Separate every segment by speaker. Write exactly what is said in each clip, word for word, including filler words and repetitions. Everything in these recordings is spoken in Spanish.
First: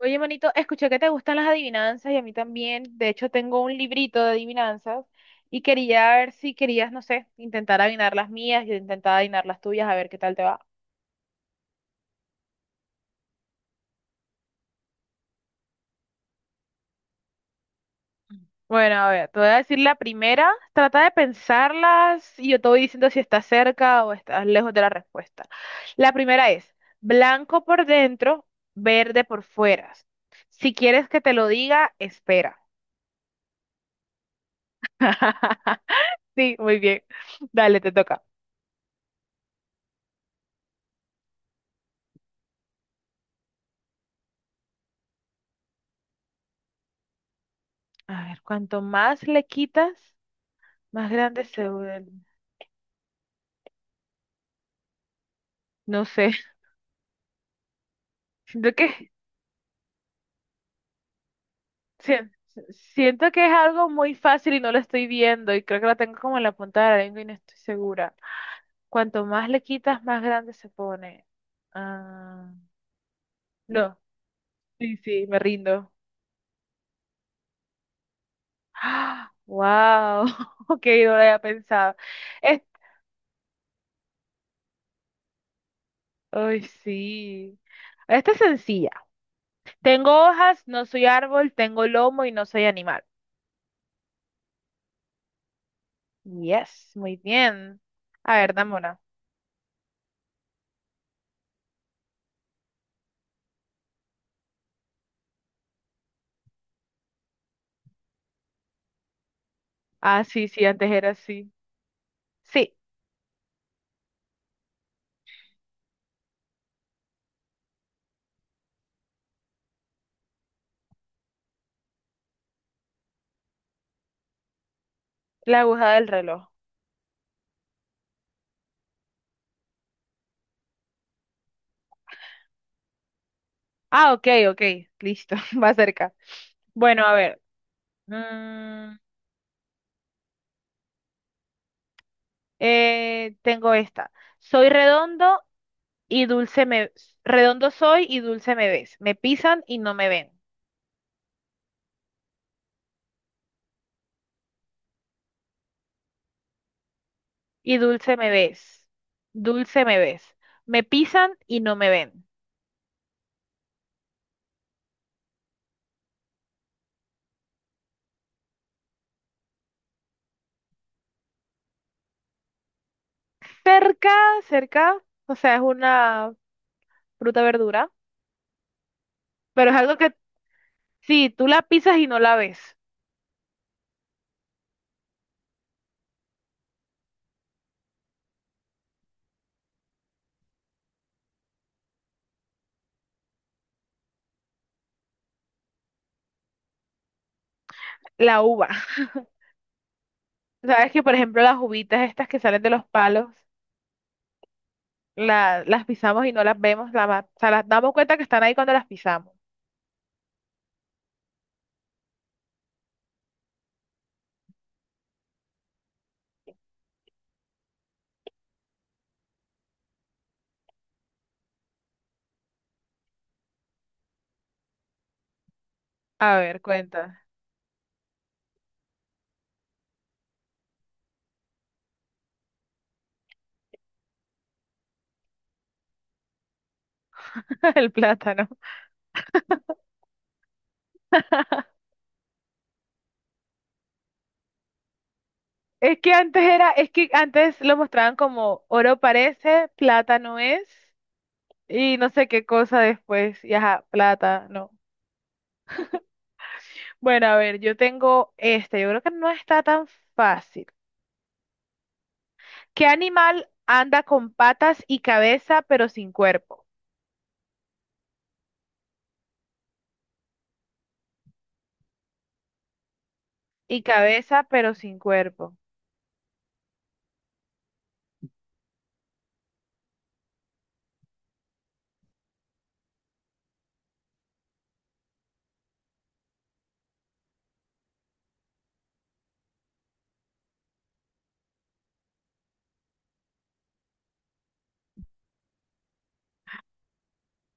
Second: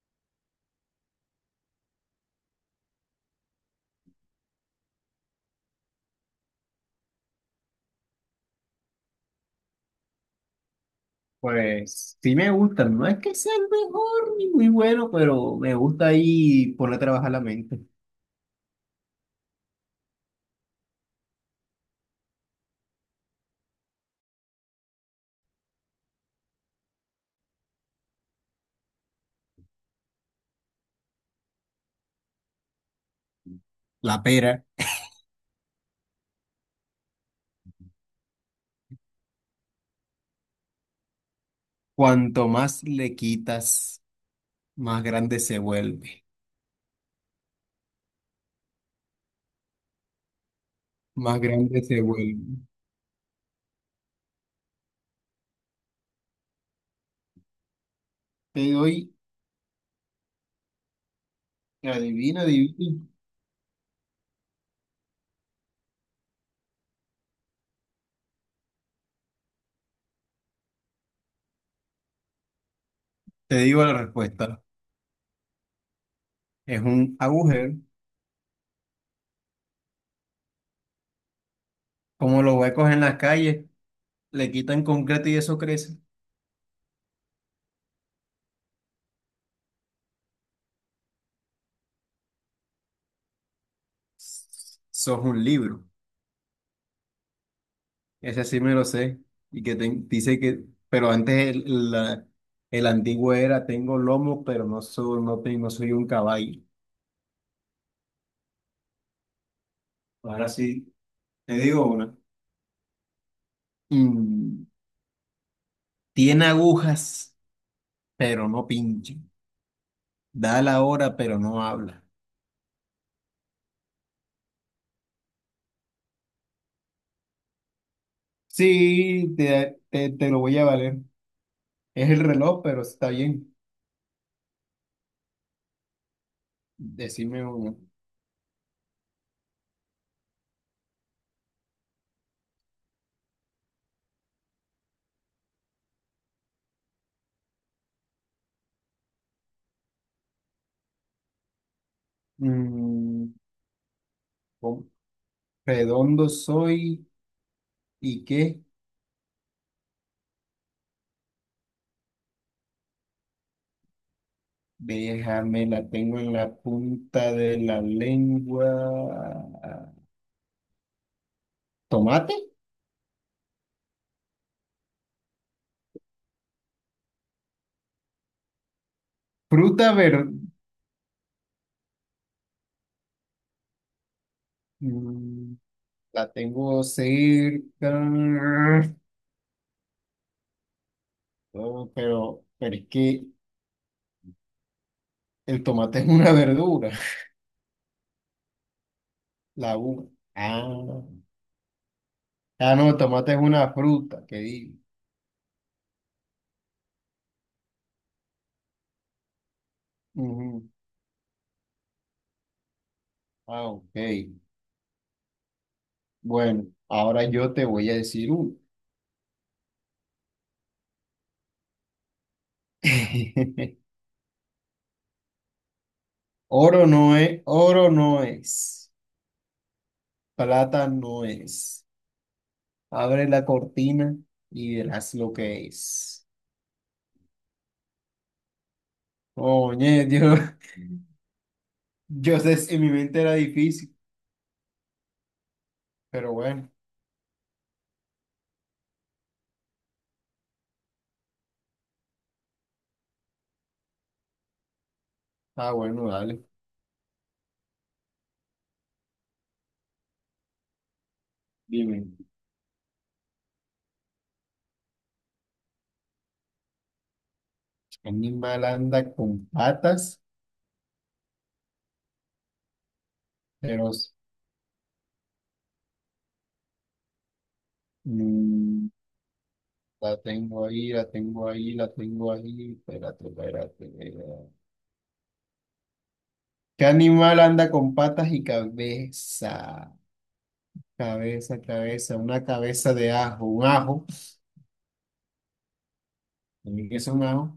Speaker 1: Oye, manito, escuché que te gustan las adivinanzas y a mí también. De hecho, tengo un librito de adivinanzas y quería ver si querías, no sé, intentar adivinar las mías y intentar adivinar las tuyas, a ver qué tal te va.
Speaker 2: Pues sí me gusta, no es que sea el mejor ni muy bueno, pero me gusta ahí poner a trabajar la mente.
Speaker 1: Bueno, a ver, te voy a decir la primera. Trata de pensarlas y yo te voy diciendo si estás cerca o estás lejos de la respuesta. La primera es blanco por dentro, verde por fuera. Si quieres que te lo diga, espera.
Speaker 2: La pera,
Speaker 1: Sí, muy bien. Dale, te toca.
Speaker 2: cuanto más le quitas, más grande se vuelve,
Speaker 1: A ver, cuanto más le quitas, más
Speaker 2: más
Speaker 1: grande se
Speaker 2: grande se
Speaker 1: vuelve.
Speaker 2: vuelve.
Speaker 1: No sé,
Speaker 2: Te
Speaker 1: siento que,
Speaker 2: doy,
Speaker 1: sien-
Speaker 2: adivina, adivina.
Speaker 1: siento que es algo muy fácil y no lo estoy viendo y creo que lo tengo como en la punta de la lengua y no estoy segura. Cuanto más le quitas, más grande se pone. Ah,
Speaker 2: Te digo la
Speaker 1: no,
Speaker 2: respuesta.
Speaker 1: sí, sí, me rindo.
Speaker 2: Es un agujero,
Speaker 1: ¡Ah! ¡Wow! Ok, no lo había pensado.
Speaker 2: como los
Speaker 1: Es-
Speaker 2: huecos en las calles, le quitan concreto y eso crece.
Speaker 1: Ay, sí. Esta es sencilla. Tengo hojas, no soy árbol, tengo lomo y no soy animal.
Speaker 2: Sos un libro.
Speaker 1: Yes, muy bien. A
Speaker 2: Ese
Speaker 1: ver,
Speaker 2: sí me
Speaker 1: dame
Speaker 2: lo
Speaker 1: una.
Speaker 2: sé. Y que te- dice que, pero antes el, la- el antiguo era, tengo lomo, pero no soy, no, te- no soy un caballo.
Speaker 1: Ah, sí,
Speaker 2: Ahora
Speaker 1: sí, antes
Speaker 2: sí,
Speaker 1: era así.
Speaker 2: te digo una.
Speaker 1: Sí,
Speaker 2: Mm, tiene agujas, pero no pincha. Da la hora, pero no habla.
Speaker 1: la aguja del reloj.
Speaker 2: Sí, te, te, te lo voy a valer. Es el reloj, pero está bien.
Speaker 1: Ah, ok, ok, listo, va cerca. Bueno, a ver.
Speaker 2: Decime uno.
Speaker 1: mm, eh, Tengo esta. Soy redondo y dulce me... Redondo soy y dulce me ves. Me pisan y no me ven.
Speaker 2: Mm, ¿cómo? Redondo soy
Speaker 1: Y dulce
Speaker 2: y
Speaker 1: me
Speaker 2: qué.
Speaker 1: ves. Dulce me ves. Me pisan y no me ven.
Speaker 2: Déjame, la tengo en la punta de la lengua. ¿Tomate?
Speaker 1: Cerca, cerca. O sea, es una fruta verdura, pero es
Speaker 2: Fruta
Speaker 1: algo que
Speaker 2: verde.
Speaker 1: sí, tú la pisas y no la ves,
Speaker 2: La tengo cerca. Oh, pero, pero es que el tomate es una verdura.
Speaker 1: la uva.
Speaker 2: La uva.
Speaker 1: Sabes que,
Speaker 2: Ah,
Speaker 1: por ejemplo, las uvitas estas que salen de
Speaker 2: ah,
Speaker 1: los
Speaker 2: no, el
Speaker 1: palos,
Speaker 2: tomate es una fruta, que digo.
Speaker 1: la- las pisamos y no las vemos, la ma- o sea, las damos cuenta que están ahí cuando las pisamos.
Speaker 2: Ujú. Ah, ok. Bueno, ahora yo te voy a decir uno.
Speaker 1: A ver,
Speaker 2: Oro no
Speaker 1: cuenta,
Speaker 2: es, oro no es, plata no es. Abre la cortina y verás lo que es.
Speaker 1: el plátano.
Speaker 2: Oye, yo, yo sé, si en mi mente era difícil,
Speaker 1: Es que
Speaker 2: pero
Speaker 1: antes era,
Speaker 2: bueno,
Speaker 1: es que antes lo mostraban como oro parece, plátano es, y no sé qué cosa después, y ajá, plátano.
Speaker 2: ah, bueno, dale.
Speaker 1: Bueno, a ver, yo tengo este, yo creo que no está tan fácil.
Speaker 2: Dime,
Speaker 1: ¿Qué animal anda con patas y cabeza pero sin cuerpo?
Speaker 2: ¿qué animal anda con patas,
Speaker 1: Y
Speaker 2: pero
Speaker 1: cabeza pero sin cuerpo.
Speaker 2: mm, la tengo ahí, la tengo ahí, la tengo ahí. Espérate, espérate. Espérate. ¿Qué animal anda con patas y cabeza? Cabeza, cabeza, una cabeza de ajo, un ajo. ¿Qué es un ajo?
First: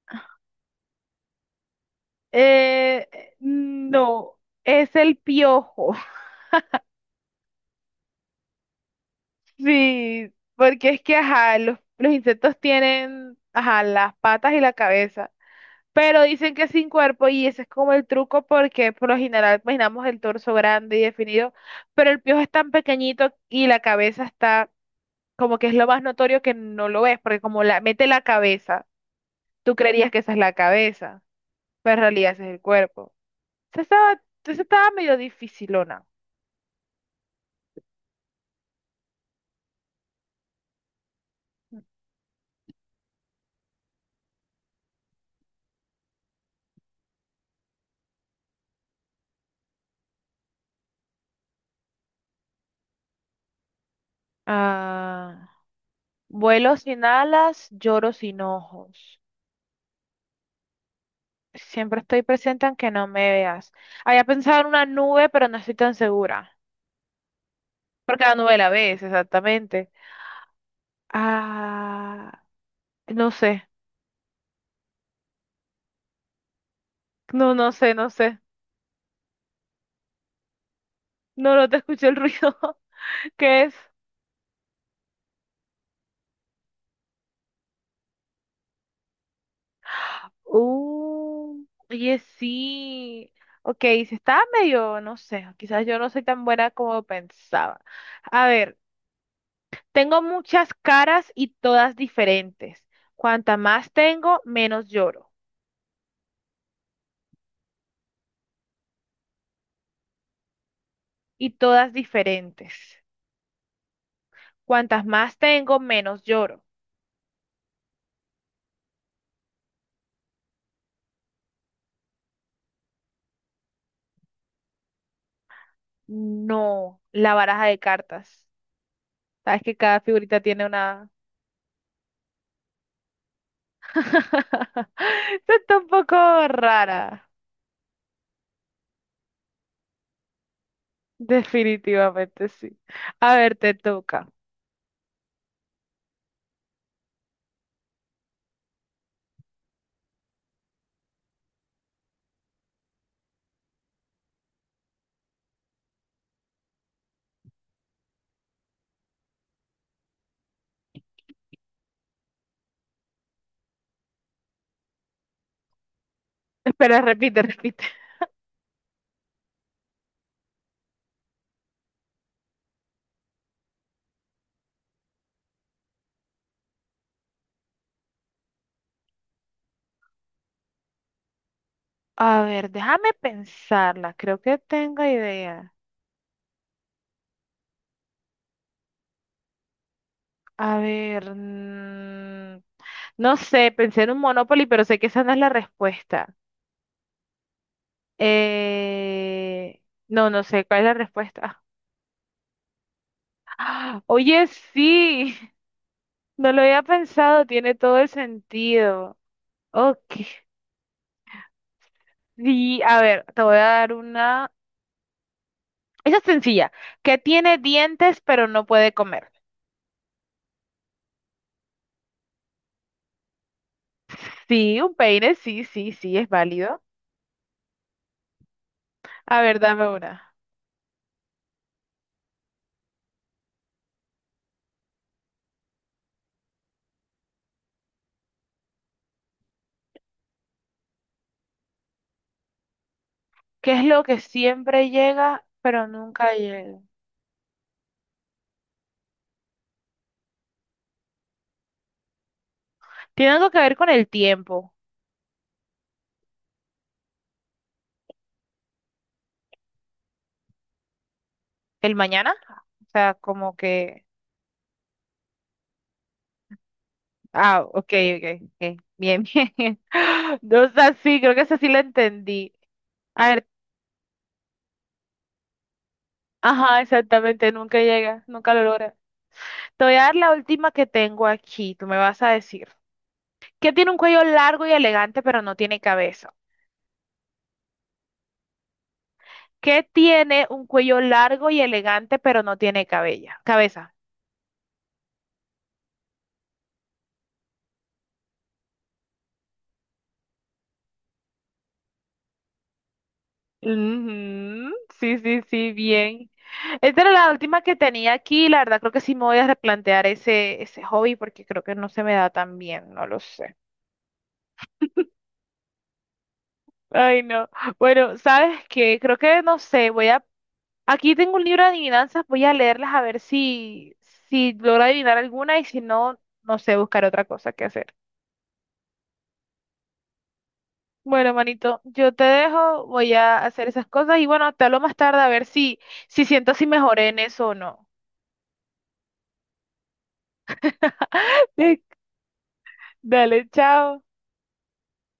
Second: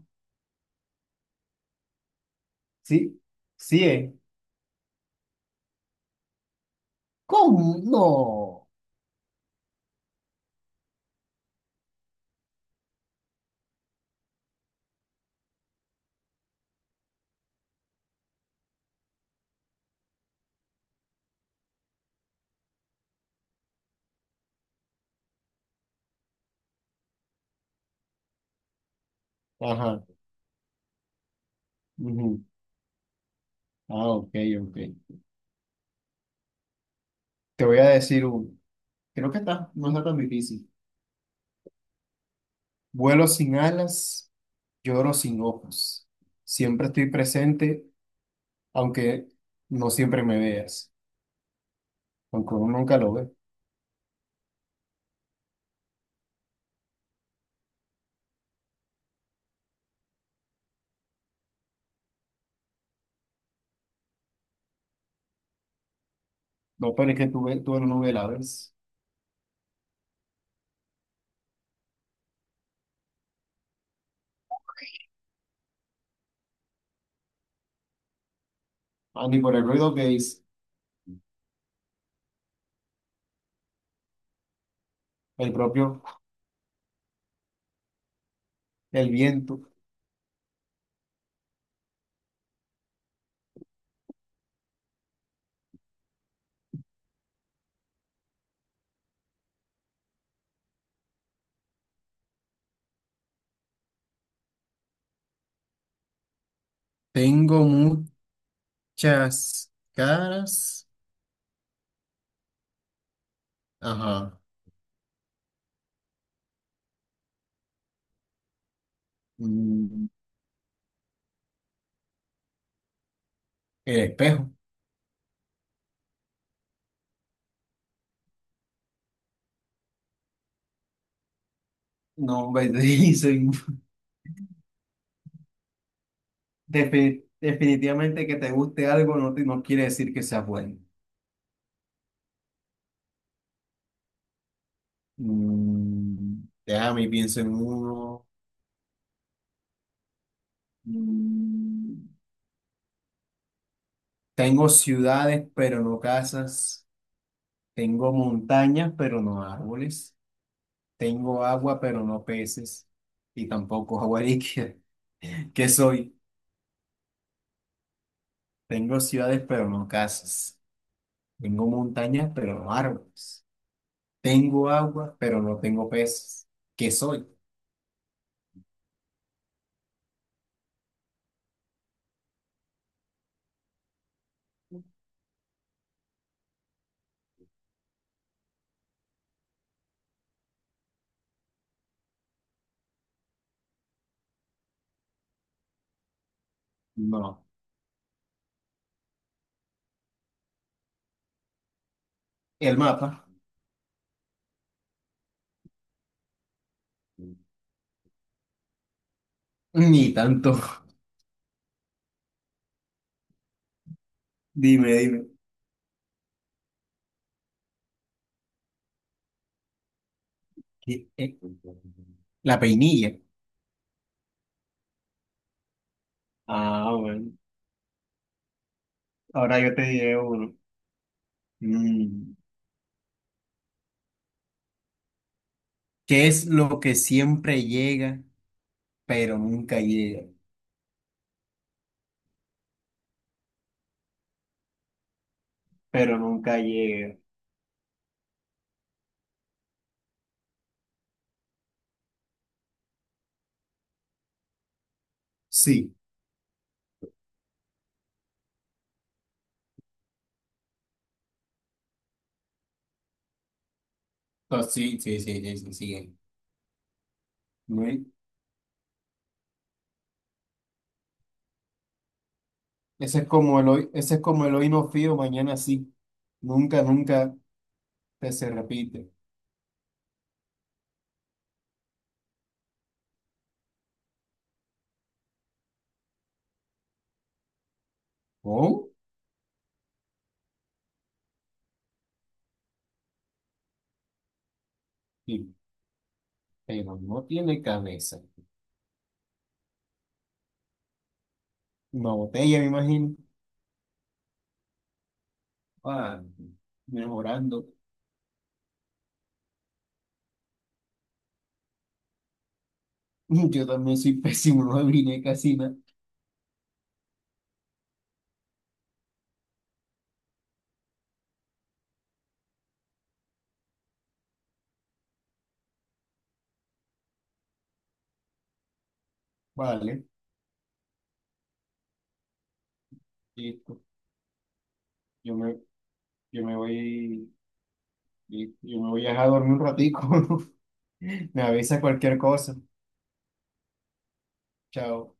Speaker 1: Eh,
Speaker 2: Sí,
Speaker 1: eh,
Speaker 2: sí, es.
Speaker 1: no, es el piojo.
Speaker 2: ¿Cómo? No.
Speaker 1: Sí, porque es que, ajá, los, los insectos tienen, ajá, las patas y la cabeza, pero dicen que sin cuerpo y ese es como el truco porque por lo general imaginamos el torso grande y definido, pero el piojo es tan pequeñito y la cabeza está como que es lo más notorio que no lo ves, porque como la mete la cabeza, tú
Speaker 2: Ajá.
Speaker 1: creerías que esa es la cabeza, pero en realidad
Speaker 2: Ujú.
Speaker 1: ese es el cuerpo. Esa
Speaker 2: Ah,
Speaker 1: estaba,
Speaker 2: ok,
Speaker 1: esa
Speaker 2: ok.
Speaker 1: estaba medio dificilona.
Speaker 2: Te voy a decir uno. Creo que está, no está tan difícil. Vuelo sin alas, lloro sin ojos. Siempre estoy presente, aunque no siempre me veas. Aunque uno nunca lo ve.
Speaker 1: Ah, vuelo sin alas, lloro sin ojos. Siempre estoy presente aunque no me veas. Había pensado en una nube, pero no estoy tan segura.
Speaker 2: No, pero es que tú, ve- tú no me
Speaker 1: Porque
Speaker 2: la
Speaker 1: la nube la
Speaker 2: ves.
Speaker 1: ves, exactamente. Ah, no sé. No, no sé, no sé.
Speaker 2: Ah, ni por el ruido que es
Speaker 1: No, no te escuché el ruido. ¿Qué es?
Speaker 2: el propio, el viento.
Speaker 1: Uh, oye, sí. Ok, si estaba medio, no sé, quizás yo no soy tan buena como pensaba. A ver, tengo muchas caras y todas diferentes. Cuanta más tengo, menos lloro.
Speaker 2: Tengo muchas caras.
Speaker 1: Y todas diferentes.
Speaker 2: Ajá.
Speaker 1: Cuantas más tengo, menos lloro.
Speaker 2: Mm, el espejo.
Speaker 1: No, la baraja de cartas. Sabes que cada figurita tiene una...
Speaker 2: No, me dice.
Speaker 1: Esto está un poco
Speaker 2: Defi
Speaker 1: rara.
Speaker 2: definitivamente que te guste algo no, te- no quiere decir que sea bueno.
Speaker 1: Definitivamente sí. A ver, te toca.
Speaker 2: Mm, déjame y pienso en uno. Mm, tengo ciudades, pero no casas. Tengo montañas, pero no árboles. Tengo agua, pero no peces. Y tampoco agua líquida. ¿Qué soy?
Speaker 1: Espera, repite, repite.
Speaker 2: Tengo ciudades, pero no casas. Tengo montañas, pero no árboles. Tengo agua, pero no tengo peces. ¿Qué soy?
Speaker 1: A ver, déjame pensarla. Creo que tengo idea. A ver, mm, no sé, pensé en un Monopoly, pero sé que esa no es la respuesta.
Speaker 2: No.
Speaker 1: Eh, no, no sé cuál es la respuesta.
Speaker 2: El mapa.
Speaker 1: ¡Ah! Oye, sí, no lo había pensado, tiene todo el sentido. Ok.
Speaker 2: Ni tanto.
Speaker 1: Y a ver, te voy a dar una.
Speaker 2: Dime, dime.
Speaker 1: Esa es sencilla. ¿Que tiene dientes pero no puede comer?
Speaker 2: ¿Qué es? La peinilla.
Speaker 1: Sí, un peine, sí, sí, sí, es válido.
Speaker 2: Ah, bueno.
Speaker 1: A ver,
Speaker 2: Ahora yo te
Speaker 1: dame una.
Speaker 2: diré uno. Mm. ¿Qué es lo que siempre llega, pero nunca llega?
Speaker 1: ¿Qué es lo que siempre llega pero
Speaker 2: Pero
Speaker 1: nunca
Speaker 2: nunca
Speaker 1: llega?
Speaker 2: llega.
Speaker 1: Tiene algo que ver con el tiempo.
Speaker 2: Sí.
Speaker 1: ¿El mañana? O sea, como que.
Speaker 2: Ah, sí, sí, sí, sí, sí, sí.
Speaker 1: Ah,
Speaker 2: No
Speaker 1: ok,
Speaker 2: hay-
Speaker 1: ok, ok. Bien, bien. No sé, sí, creo que esa sí la entendí.
Speaker 2: Ese es
Speaker 1: A ver,
Speaker 2: como el hoy, ese es como el hoy no fío, mañana sí.
Speaker 1: ajá,
Speaker 2: Nunca, nunca
Speaker 1: exactamente, nunca llega,
Speaker 2: te se
Speaker 1: nunca lo logra.
Speaker 2: repite.
Speaker 1: Te voy a dar la última que tengo aquí, tú me vas a decir. ¿Qué tiene un cuello largo y elegante pero no tiene cabeza?
Speaker 2: ¿Oh?
Speaker 1: ¿Qué tiene un cuello largo y elegante pero no tiene cabella? Cabeza.
Speaker 2: Sí, pero no tiene cabeza. Una botella, me imagino.
Speaker 1: Ujú, sí, sí, sí,
Speaker 2: Ah,
Speaker 1: bien. Esta era la última
Speaker 2: mejorando.
Speaker 1: que tenía aquí, la verdad creo que sí me voy a replantear ese, ese hobby porque creo que no se me da tan bien, no lo sé.
Speaker 2: Yo también soy pésimo, no adiviné casi nada.
Speaker 1: Ay, no. Bueno, ¿sabes qué? Creo que no sé, voy a... Aquí tengo un libro de adivinanzas, voy a leerlas a ver si, si logro adivinar alguna y si no, no sé, buscar otra cosa que hacer.
Speaker 2: Vale,
Speaker 1: Bueno, manito, yo te dejo, voy a hacer
Speaker 2: listo.
Speaker 1: esas cosas y bueno, te hablo más tarde a
Speaker 2: Yo
Speaker 1: ver
Speaker 2: me,
Speaker 1: si, si
Speaker 2: yo
Speaker 1: siento
Speaker 2: me
Speaker 1: si mejoré en
Speaker 2: voy,
Speaker 1: eso o no.
Speaker 2: listo, yo me voy a dejar dormir un ratico. Me avisa cualquier cosa.
Speaker 1: Dale, chao.
Speaker 2: Chao.